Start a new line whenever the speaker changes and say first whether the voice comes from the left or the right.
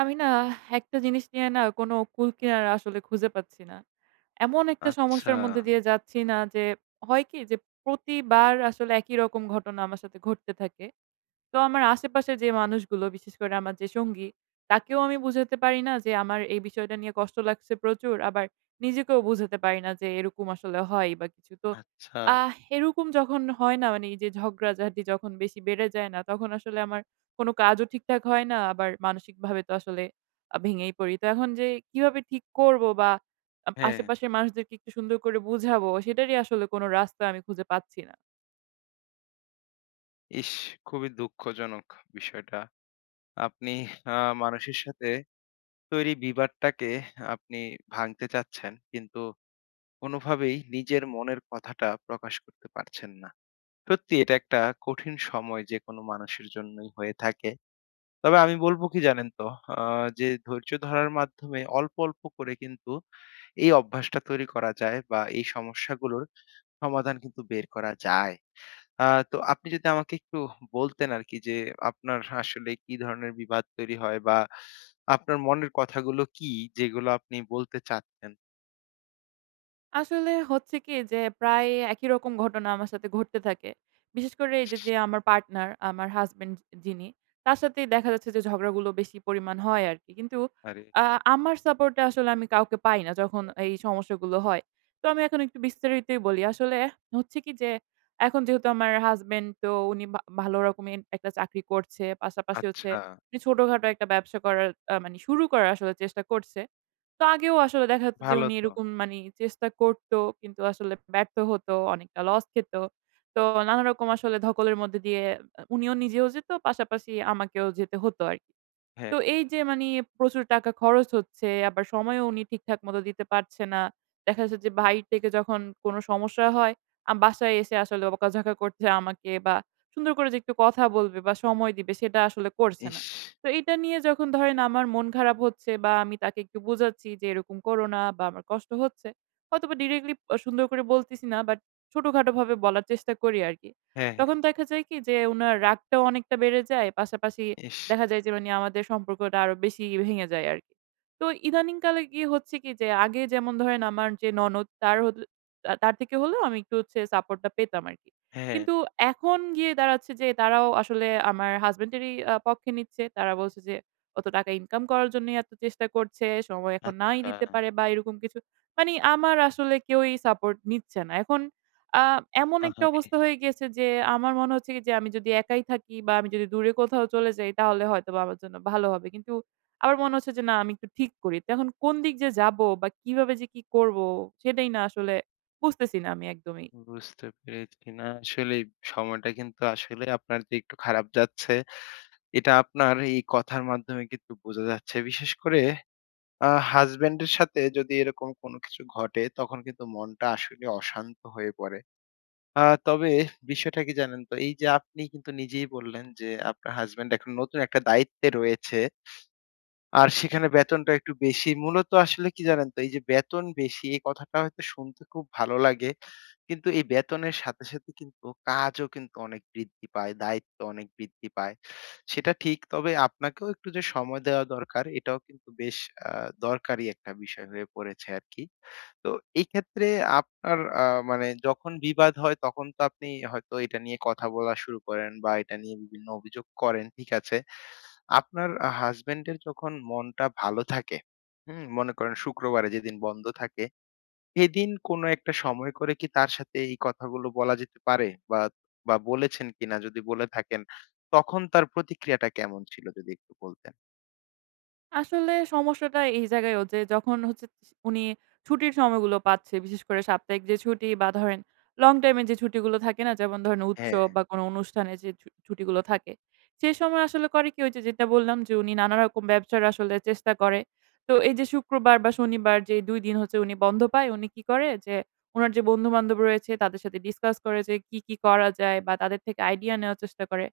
right: আমি না একটা জিনিস নিয়ে না কোনো কুল কিনারা আসলে খুঁজে পাচ্ছি না। এমন একটা
left: আচ্ছা,
right: সমস্যার মধ্যে দিয়ে যাচ্ছি না যে হয় কি যে প্রতিবার আসলে একই রকম ঘটনা আমার সাথে ঘটতে থাকে। তো আমার আশেপাশে যে মানুষগুলো, বিশেষ করে আমার যে সঙ্গী, তাকেও আমি বুঝাতে পারি না যে আমার এই বিষয়টা নিয়ে কষ্ট লাগছে প্রচুর, আবার নিজেকেও বুঝাতে পারি না যে এরকম আসলে হয় বা কিছু। তো
left: আচ্ছা।
right: এরকম যখন হয় না, মানে এই যে ঝগড়াঝাটি যখন বেশি বেড়ে যায় না, তখন আসলে আমার কোনো কাজও ঠিকঠাক হয় না, আবার মানসিক ভাবে তো আসলে ভেঙেই পড়ি। তো এখন যে কিভাবে ঠিক করব বা
left: হ্যাঁ,
right: আশেপাশের মানুষদেরকে একটু সুন্দর করে বুঝাবো সেটারই আসলে কোনো রাস্তা আমি খুঁজে পাচ্ছি না।
left: ইস! খুবই দুঃখজনক বিষয়টা। আপনি মানুষের সাথে তৈরি বিবাদটাকে আপনি ভাঙতে চাচ্ছেন, কিন্তু কোনোভাবেই নিজের মনের কথাটা প্রকাশ করতে পারছেন না। সত্যি এটা একটা কঠিন সময় যেকোনো মানুষের জন্যই হয়ে থাকে। তবে আমি বলব কি জানেন তো, আ যে ধৈর্য ধরার মাধ্যমে অল্প, অল্প করে কিন্তু এই অভ্যাসটা তৈরি করা যায় বা এই সমস্যাগুলোর সমাধান কিন্তু বের করা যায়। আ তো আপনি যদি আমাকে একটু বলতেন আরকি যে, আপনার আসলে কি ধরনের বিবাদ তৈরি হয়? বা আপনার মনের কথাগুলো কি, যেগুলো আপনি বলতে চাচ্ছেন?
right: আসলে হচ্ছে কি যে, প্রায় একই রকম ঘটনা আমার সাথে ঘটতে থাকে। বিশেষ করে এই যে, যে আমার পার্টনার, আমার হাসব্যান্ড যিনি, তার সাথেই দেখা যাচ্ছে যে ঝগড়াগুলো বেশি পরিমাণ হয় আরকি। কিন্তু
left: আরে
right: আ আমার সাপোর্টটা আসলে আমি কাউকে পাই না যখন এই সমস্যাগুলো হয়। তো আমি এখন একটু বিস্তারিতই বলি। আসলে হচ্ছে কি যে, এখন যেহেতু আমার হাসব্যান্ড, তো উনি ভালো রকমের একটা চাকরি করছে। পাশাপাশি
left: আচ্ছা,
right: হচ্ছে, উনি ছোটখাটো একটা ব্যবসা করার, মানে শুরু করার আসলে চেষ্টা করছে। তো আগেও আসলে দেখা যেত যে
left: ভালো
right: উনি
left: তো।
right: এরকম মানি চেষ্টা করত, কিন্তু আসলে ব্যর্থ হতো, অনেকটা লস খেত। তো নানা রকম আসলে ধকলের মধ্যে দিয়ে উনিও নিজেও যেত, পাশাপাশি আমাকেও যেতে হতো আরকি।
left: হ্যাঁ,
right: তো এই যে মানি প্রচুর টাকা খরচ হচ্ছে, আবার সময়ও উনি ঠিকঠাক মতো দিতে পারছে না। দেখা যাচ্ছে যে বাহির থেকে যখন কোনো সমস্যা হয়, বাসায় এসে আসলে বকাঝকা করছে আমাকে, বা সুন্দর করে যে একটু কথা বলবে বা সময় দিবে সেটা আসলে করছে না।
left: ইস!
right: তো এটা নিয়ে যখন ধরেন আমার মন খারাপ হচ্ছে বা আমি তাকে একটু বোঝাচ্ছি যে, "এরকম করো না বা আমার কষ্ট হচ্ছে।" হয়তোবা ডিরেক্টলি সুন্দর করে বলতেছি না, বাট ছোটখাটোভাবে বলার চেষ্টা করি আরকি।
left: হ্যাঁ, হ্যাঁ,
right: তখন দেখা যায় কি যে উনার রাগটাও অনেকটা বেড়ে যায়। পাশাপাশি
left: ইস!
right: দেখা যায় যে মানে আমাদের সম্পর্কটা আরো বেশি ভেঙে যায় আরকি। তো ইদানিংকালে গিয়ে হচ্ছে কি যে, আগে যেমন ধরেন আমার যে ননদ, তার হল, তা তার থেকে হলেও আমি একটু হচ্ছে সাপোর্ট টা পেতাম আরকি।
left: হ্যাঁ,
right: কিন্তু এখন গিয়ে দাঁড়াচ্ছে যে তারাও আসলে আমার হাসব্যান্ডেরই পক্ষে নিচ্ছে। তারা বলছে যে, অত টাকা ইনকাম করার জন্যই এত চেষ্টা করছে, সময় এখন নাই
left: আচ্ছা।
right: দিতে পারে বা এরকম কিছু। মানে আমার আসলে কেউই সাপোর্ট নিচ্ছে না। এখন আ এমন একটা
left: আহারে!
right: অবস্থা হয়ে গিয়েছে যে, আমার মনে হচ্ছে কি যে, আমি যদি একাই থাকি বা আমি যদি দূরে কোথাও চলে যাই তাহলে হয়তোবা আমার জন্য ভালো হবে। কিন্তু আবার মনে হচ্ছে যে, না আমি একটু ঠিক করি। তো এখন কোন দিক যে যাবো বা কিভাবে যে কি করব সেটাই না আসলে বুঝতেছি না আমি একদমই।
left: বুঝতে পেরেছি। না আসলেই সময়টা কিন্তু আসলে আপনার যে একটু খারাপ যাচ্ছে, এটা আপনার এই কথার মাধ্যমে কিন্তু বোঝা যাচ্ছে। বিশেষ করে হাসব্যান্ডের সাথে যদি এরকম কোনো কিছু ঘটে, তখন কিন্তু মনটা আসলে অশান্ত হয়ে পড়ে। তবে বিষয়টা কি জানেন তো? এই যে আপনি কিন্তু নিজেই বললেন যে, আপনার হাসব্যান্ড এখন নতুন একটা দায়িত্বে রয়েছে। আর সেখানে বেতনটা একটু বেশি। মূলত আসলে কি জানেন তো? এই যে বেতন বেশি, এই কথাটা হয়তো শুনতে খুব ভালো লাগে। কিন্তু এই বেতনের সাথে, সাথে কিন্তু কাজও কিন্তু অনেক বৃদ্ধি পায়, দায়িত্ব অনেক বৃদ্ধি পায়। সেটা ঠিক। তবে আপনাকেও একটু যে সময় দেওয়া দরকার, এটাও কিন্তু বেশ আ দরকারি একটা বিষয় হয়ে পড়েছে আরকি। তো এই ক্ষেত্রে আপনার মানে যখন বিবাদ হয়, তখন তো আপনি হয়তো এটা নিয়ে কথা বলা শুরু করেন বা এটা নিয়ে বিভিন্ন অভিযোগ করেন, ঠিক আছে। আপনার হাসব্যান্ডের যখন মনটা ভালো থাকে, হুম? মনে করেন শুক্রবারে যেদিন বন্ধ থাকে সেদিন কোনো একটা সময় করে কি তার সাথে এই কথাগুলো বলা যেতে পারে? বা, বা বলেছেন কিনা? যদি বলে থাকেন, তখন তার প্রতিক্রিয়াটা কেমন ছিল? যদি একটু বলতেন।
right: আসলে সমস্যাটা এই জায়গায়ও যে, যখন হচ্ছে উনি ছুটির সময়গুলো পাচ্ছে, বিশেষ করে সাপ্তাহিক যে ছুটি বা ধরেন লং টাইম এর যে ছুটিগুলো থাকে না? যেমন ধরেন
left: হ্যাঁ,
right: উৎসব বা কোনো অনুষ্ঠানে যে ছুটিগুলো থাকে, সে সময় আসলে করে কি? ওই যে যেটা বললাম, যে উনি নানা রকম ব্যবসার আসলে চেষ্টা করে। তো এই যে শুক্রবার বা শনিবার, যে ২ দিন হচ্ছে উনি বন্ধ পায়, উনি কি করে? যে উনার যে বন্ধু-বান্ধব রয়েছে তাদের সাথে ডিসকাস করে যে কি, কি করা যায়? বা তাদের থেকে আইডিয়া নেওয়ার চেষ্টা করে।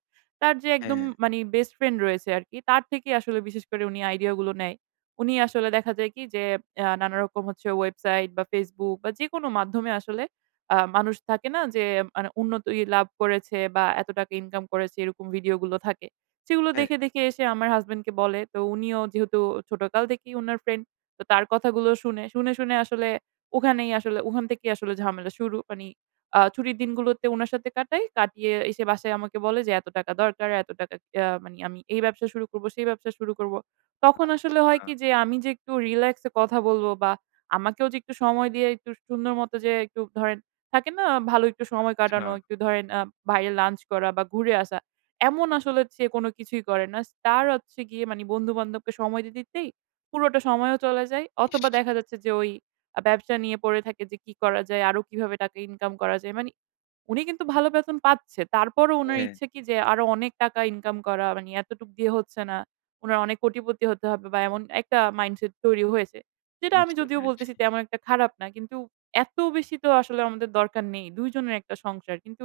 right: তার যে একদম
left: হ্যাঁ,
right: মানি বেস্ট ফ্রেন্ড রয়েছে আরকি, তার থেকেই আসলে বিশেষ করে উনি আইডিয়া গুলো নেয়। উনি আসলে দেখা যায় কি যে, নানারকম হচ্ছে ওয়েবসাইট বা Facebook বা যেকোনো মাধ্যমে আসলে মানুষ থাকে না, যে মানে উন্নতি লাভ করেছে বা এত টাকা ইনকাম করেছে, এরকম ভিডিও গুলো থাকে। সেগুলো
left: হ্যাঁ।
right: দেখে, দেখে এসে আমার হাসব্যান্ডকে বলে। তো উনিও যেহেতু ছোটকাল থেকেই উনার ফ্রেন্ড, তো তার কথাগুলো শুনে, শুনে, শুনে আসলে ওখানেই আসলে, ওখান থেকেই আসলে ঝামেলা শুরু। মানি ছুটির দিনগুলোতে উনার সাথে কাটাই। কাটিয়ে এসে বাসায় আমাকে বলে যে, "এত টাকা দরকার, এত টাকা মানে আমি এই ব্যবসা শুরু করব, সেই ব্যবসা শুরু করব।" তখন আসলে হয় কি যে, আমি যে একটু রিল্যাক্স এ কথা বলব বা আমাকেও যে একটু সময় দিয়ে একটু সুন্দর মতো যে একটু ধরেন, থাকে না ভালো একটু সময়
left: আচ্ছা।
right: কাটানো, একটু ধরেন বাইরে লাঞ্চ করা বা ঘুরে আসা, এমন আসলে সে কোনো কিছুই করে না। তার হচ্ছে গিয়ে মানে বন্ধু-বান্ধবকে সময় দিতে, দিতেই পুরোটা সময়ও চলে যায়।
left: ইস!
right: অথবা দেখা যাচ্ছে যে ওই ব্যবসা নিয়ে পড়ে থাকে, যে কি করা যায়, আরো কিভাবে টাকা ইনকাম করা যায়। মানে উনি কিন্তু ভালো বেতন পাচ্ছে। তারপরও উনার
left: হ্যাঁ।
right: ইচ্ছে কি যে আরো অনেক টাকা ইনকাম করা, মানে এতটুক দিয়ে হচ্ছে না। উনার অনেক কোটিপতি হতে হবে বা এমন একটা মাইন্ডসেট তৈরি হয়েছে। যেটা আমি
left: বুঝতে
right: যদিও
left: পেরেছি।
right: বলতেছি তেমন একটা খারাপ না। কিন্তু এত বেশি তো আসলে আমাদের দরকার নেই। ২ জনের একটা সংসার। কিন্তু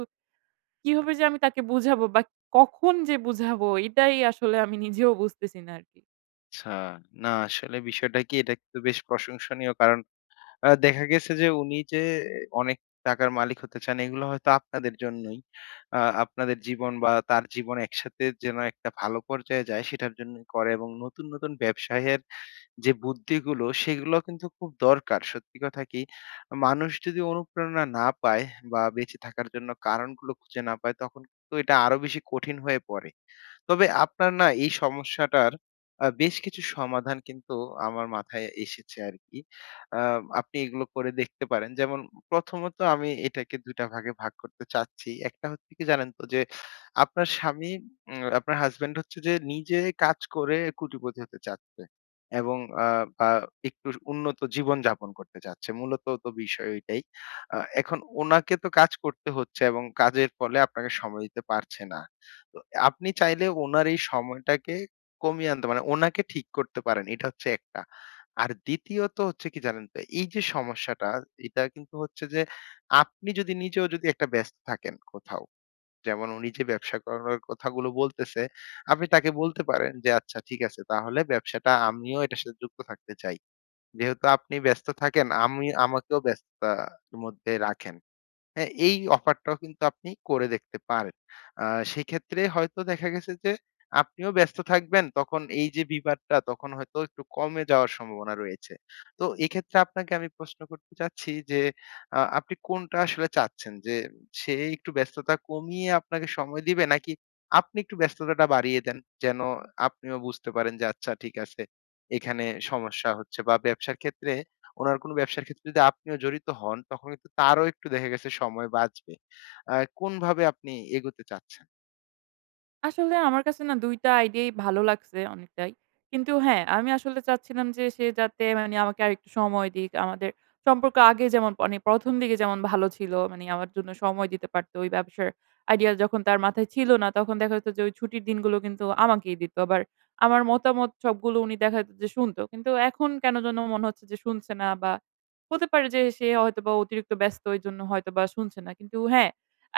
right: কিভাবে যে আমি তাকে বুঝাবো বা কখন যে বুঝাবো এটাই আসলে আমি নিজেও বুঝতেছি না আরকি।
left: আচ্ছা। না আসলে বিষয়টা কি এটা কিন্তু বেশ প্রশংসনীয়। কারণ দেখা গেছে যে উনি যে অনেক টাকার মালিক হতে চান এগুলো হয়তো আপনাদের জন্যই। আ আপনাদের জীবন বা তার জীবন একসাথে যেন একটা ভালো পর্যায়ে যায় সেটার জন্যই করে এবং নতুন, নতুন ব্যবসায়ের যে বুদ্ধিগুলো সেগুলো কিন্তু খুব দরকার। সত্যি কথা কি মানুষ যদি অনুপ্রেরণা না পায় বা বেঁচে থাকার জন্য কারণগুলো খুঁজে না পায়, তখন তো এটা আরো বেশি কঠিন হয়ে পড়ে। তবে আপনার না এই সমস্যাটার বেশ কিছু সমাধান কিন্তু আমার মাথায় এসেছে আরকি। আ আপনি এগুলো করে দেখতে পারেন। যেমন প্রথমত আমি এটাকে ২ টা ভাগে ভাগ করতে চাচ্ছি। একটা হচ্ছে কি জানেন তো? যে আপনার স্বামী উম আপনার হাসব্যান্ড হচ্ছে যে নিজে কাজ করে কোটিপতি হতে চাচ্ছে এবং আ আ একটু উন্নত জীবনযাপন করতে চাচ্ছে। মূলত তো বিষয় ওইটাই। এখন উনাকে তো কাজ করতে হচ্ছে এবং কাজের ফলে আপনাকে সময় দিতে পারছে না। তো আপনি চাইলে উনার এই সময়টাকে কমিয়ে আনতে মানে উনাকে ঠিক করতে পারেন। এটা হচ্ছে একটা। আর দ্বিতীয়ত হচ্ছে কি জানেন তো? এই যে সমস্যাটা, এটা কিন্তু হচ্ছে যে আপনি যদি নিজেও যদি একটা ব্যস্ত থাকেন কোথাও, যেমন উনি যে ব্যবসা করার কথাগুলো বলতেছে, আপনি তাকে বলতে পারেন যে, "আচ্ছা ঠিক আছে তাহলে ব্যবসাটা আমিও এটার সাথে যুক্ত থাকতে চাই।" যেহেতু আপনি ব্যস্ত থাকেন, আমি আমাকেও ব্যস্ততার মধ্যে রাখেন। হ্যাঁ, এই অফারটাও কিন্তু আপনি করে দেখতে পারেন। আ সেক্ষেত্রে হয়তো দেখা গেছে যে আপনিও ব্যস্ত থাকবেন। তখন এই যে বিবাদটা তখন হয়তো একটু কমে যাওয়ার সম্ভাবনা রয়েছে। তো এক্ষেত্রে আপনাকে আমি প্রশ্ন করতে চাচ্ছি যে আপনি কোনটা আসলে চাচ্ছেন? যে সে একটু ব্যস্ততা কমিয়ে আপনাকে সময় দিবে নাকি আপনি একটু ব্যস্ততাটা বাড়িয়ে দেন? যেন আপনিও বুঝতে পারেন যে আচ্ছা ঠিক আছে এখানে সমস্যা হচ্ছে বা ব্যবসার ক্ষেত্রে উনার কোনো ব্যবসার ক্ষেত্রে যদি আপনিও জড়িত হন, তখন কিন্তু তারও একটু দেখা গেছে সময় বাঁচবে। আ কোনভাবে আপনি এগোতে চাচ্ছেন?
right: আসলে আমার কাছে না ২ টা আইডিয়াই ভালো লাগছে অনেকটাই। কিন্তু হ্যাঁ, আমি আসলে চাচ্ছিলাম যে সে যাতে মানে আমাকে আরেকটু সময় দিক। আমাদের সম্পর্ক আগে যেমন, মানে ১ম দিকে যেমন ভালো ছিল, মানে আমার জন্য সময় দিতে পারত। ওই ব্যবসার আইডিয়া যখন তার মাথায় ছিল না, তখন দেখা যেত যে ওই ছুটির দিনগুলো কিন্তু আমাকেই দিত। আবার আমার মতামত সবগুলো উনি দেখা যেত যে শুনত। কিন্তু এখন কেন যেন মনে হচ্ছে যে শুনছে না, বা হতে পারে যে সে হয়তোবা অতিরিক্ত ব্যস্ত, এজন্য হয়তোবা শুনছে না। কিন্তু হ্যাঁ,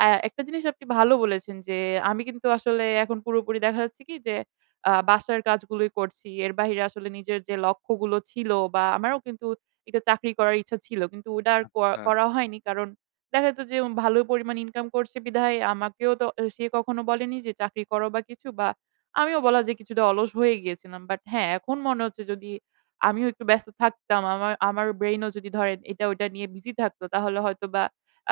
right: আ একটা জিনিস আপনি ভালো বলেছেন যে, আমি কিন্তু আসলে এখন পুরোপুরি দেখা যাচ্ছে কি যে, বাসার কাজগুলোই করছি। এর বাহিরে আসলে নিজের যে লক্ষ্যগুলো ছিল, বা আমারও কিন্তু একটা চাকরি করার ইচ্ছা ছিল, কিন্তু ওটা আর
left: আচ্ছা।
right: করা হয়নি। কারণ দেখা যেত যে ভালো পরিমাণ ইনকাম করছে বিধায় আমাকেও তো সে কখনো বলেনি যে চাকরি করো বা কিছু, বা আমিও বলা যায় কিছুটা অলস হয়ে গিয়েছিলাম। বাট হ্যাঁ, এখন মনে হচ্ছে যদি আমিও একটু ব্যস্ত থাকতাম, আমার আমার ব্রেইনও যদি ধরেন এটা ওটা নিয়ে বিজি থাকতো, তাহলে হয়তোবা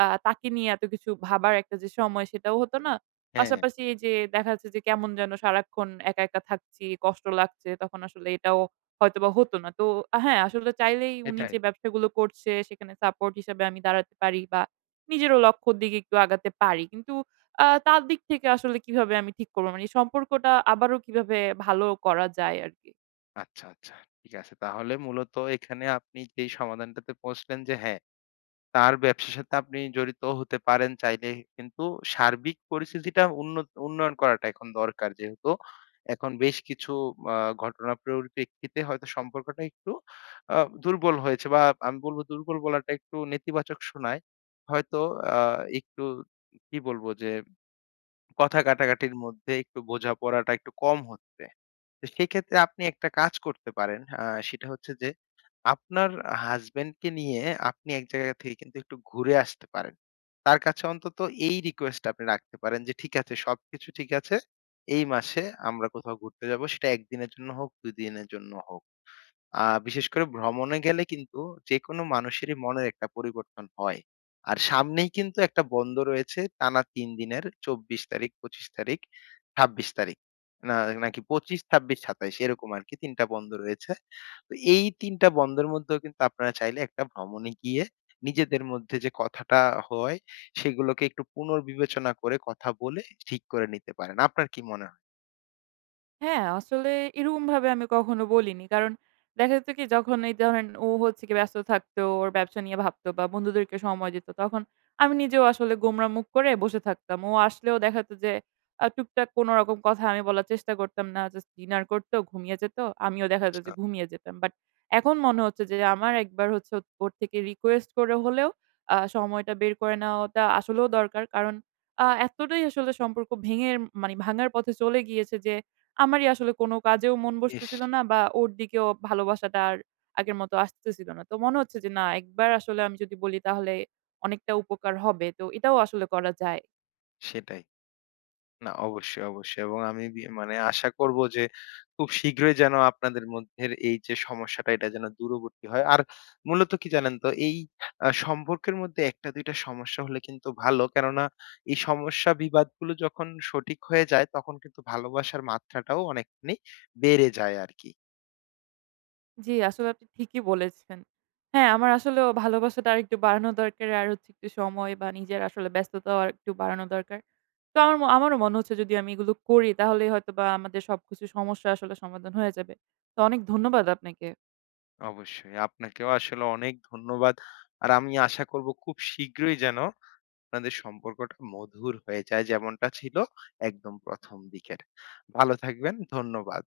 right: তাকে নিয়ে এত কিছু ভাবার একটা যে সময়, সেটাও হতো না।
left: হ্যাঁ,
right: পাশাপাশি এই যে দেখা যাচ্ছে যে কেমন যেন সারাক্ষণ একা, একা থাকছি, কষ্ট লাগছে, তখন আসলে এটাও হয়তোবা হতো না। তো হ্যাঁ, আসলে চাইলেই উনি
left: এটাই।
right: যে ব্যবসাগুলো করছে সেখানে সাপোর্ট হিসেবে আমি দাঁড়াতে পারি, বা নিজেরও লক্ষ্যর দিকে একটু আগাতে পারি। কিন্তু তার দিক থেকে আসলে কিভাবে আমি ঠিক করব? মানে এই সম্পর্কটা আবারও কিভাবে ভালো করা যায় আরকি?
left: আচ্ছা, আচ্ছা। ঠিক আছে। তাহলে মূলত এখানে আপনি যেই সমাধানটাতে পৌঁছলেন যে হ্যাঁ, তার ব্যবসার সাথে আপনি জড়িত হতে পারেন চাইলে। কিন্তু সার্বিক পরিস্থিতিটা উন্নয়ন করাটা এখন দরকার। যেহেতু এখন বেশ কিছু আ ঘটনার পরিপ্রেক্ষিতে হয়তো সম্পর্কটা একটু আ দুর্বল হয়েছে বা আমি বলব দুর্বল বলাটা একটু নেতিবাচক শোনায়। হয়তো আ একটু কি বলবো যে কথা কাটাকাটির মধ্যে একটু বোঝাপড়াটা একটু কম হচ্ছে। তো সেক্ষেত্রে আপনি একটা কাজ করতে পারেন। সেটা হচ্ছে যে, আপনার হাসব্যান্ডকে নিয়ে আপনি এক জায়গা থেকে কিন্তু একটু ঘুরে আসতে পারেন। তার কাছে অন্তত এই রিকোয়েস্টটা আপনি রাখতে পারেন যে, "ঠিক আছে, সবকিছু ঠিক আছে। এই মাসে আমরা কোথাও ঘুরতে যাব। সেটা ১ দিনের জন্য হোক, ২ দিনের জন্য হোক।" বিশেষ করে ভ্রমণে গেলে কিন্তু যেকোনো মানুষেরই মনের একটা পরিবর্তন হয়। আর সামনেই কিন্তু একটা বন্ধ রয়েছে টানা ৩ দিনের ২৪ তারিখ, ২৫ তারিখ, ২৬ তারিখ। না নাকি ২৫, ২৬, ২৭ এরকম আরকি ৩ টা বন্ধ রয়েছে। তো এই ৩ টা বন্ধের মধ্যেও কিন্তু আপনারা চাইলে একটা ভ্রমণে গিয়ে নিজেদের মধ্যে যে কথাটা হয় সেগুলোকে একটু পুনর্বিবেচনা করে কথা বলে ঠিক করে নিতে পারেন। আপনার কি মনে হয়?
right: হ্যাঁ, আসলে এরকমভাবে আমি কখনো বলিনি। কারণ দেখা যেত কি, যখন এই ধরেন ও হচ্ছে গিয়ে ব্যস্ত থাকতো, ওর ব্যবসা নিয়ে ভাবতো বা বন্ধুদেরকে সময় দিত, তখন আমি নিজেও আসলে গোমড়া মুখ করে বসে থাকতাম। ও আসলেও দেখা যেত যে টুকটাক কোনো রকম কথা আমি বলার চেষ্টা করতাম না। জাস্ট ডিনার করতো, ঘুমিয়ে যেত। আমিও দেখা যেত
left: আচ্ছা,
right: যে ঘুমিয়ে যেতাম। বাট এখন মনে হচ্ছে যে, আমার একবার হচ্ছে ও ওর থেকে রিকোয়েস্ট করে হলেও সময়টা বের করে নেওয়াটা আসলেও দরকার। কারণ এতটাই আসলে সম্পর্ক ভেঙে, মানে ভাঙার পথে চলে গিয়েছে যে, আমারই আসলে কোনো কাজেও মন
left: ইস!
right: বসতেছিল না, বা ওর দিকেও ভালোবাসাটা আর আগের মতো আসতেছিল না। তো মনে হচ্ছে যে না, একবার আসলে আমি যদি বলি তাহলে অনেকটা উপকার হবে। তো এটাও আসলে করা যায়।
left: সেটাই। না অবশ্যই, অবশ্যই এবং আমি মানে আশা করব যে খুব শীঘ্রই যেন আপনাদের মধ্যের এই যে সমস্যাটা এটা যেন দূরবর্তী হয়। আর মূলত কি জানেন তো এই সম্পর্কের মধ্যে ১ ২ টা সমস্যা হলে কিন্তু ভালো। কেননা এই সমস্যা বিবাদগুলো যখন সঠিক হয়ে যায় তখন কিন্তু ভালোবাসার মাত্রাটাও অনেকখানি বেড়ে যায় আরকি।
right: জি, আসলে আপনি ঠিকই বলেছেন। হ্যাঁ, আমার আসলেও ভালোবাসাটা আরেকটু বাড়ানো দরকার। আর হচ্ছে একটু সময় বা নিজের আসলে ব্যস্ততাও আরেকটু বাড়ানো দরকার। তো আমার আমারও মনে হচ্ছে যদি আমি এগুলো করি তাহলে হয়তোবা আমাদের সবকিছু সমস্যা আসলে সমাধান হয়ে যাবে। তো অনেক ধন্যবাদ আপনাকে।
left: অবশ্যই আপনাকেও আসলে অনেক ধন্যবাদ। আর আমি আশা করব খুব শীঘ্রই যেন আপনাদের সম্পর্কটা মধুর হয়ে যায় যেমনটা ছিল একদম প্রথম দিকের। ভালো থাকবেন। ধন্যবাদ।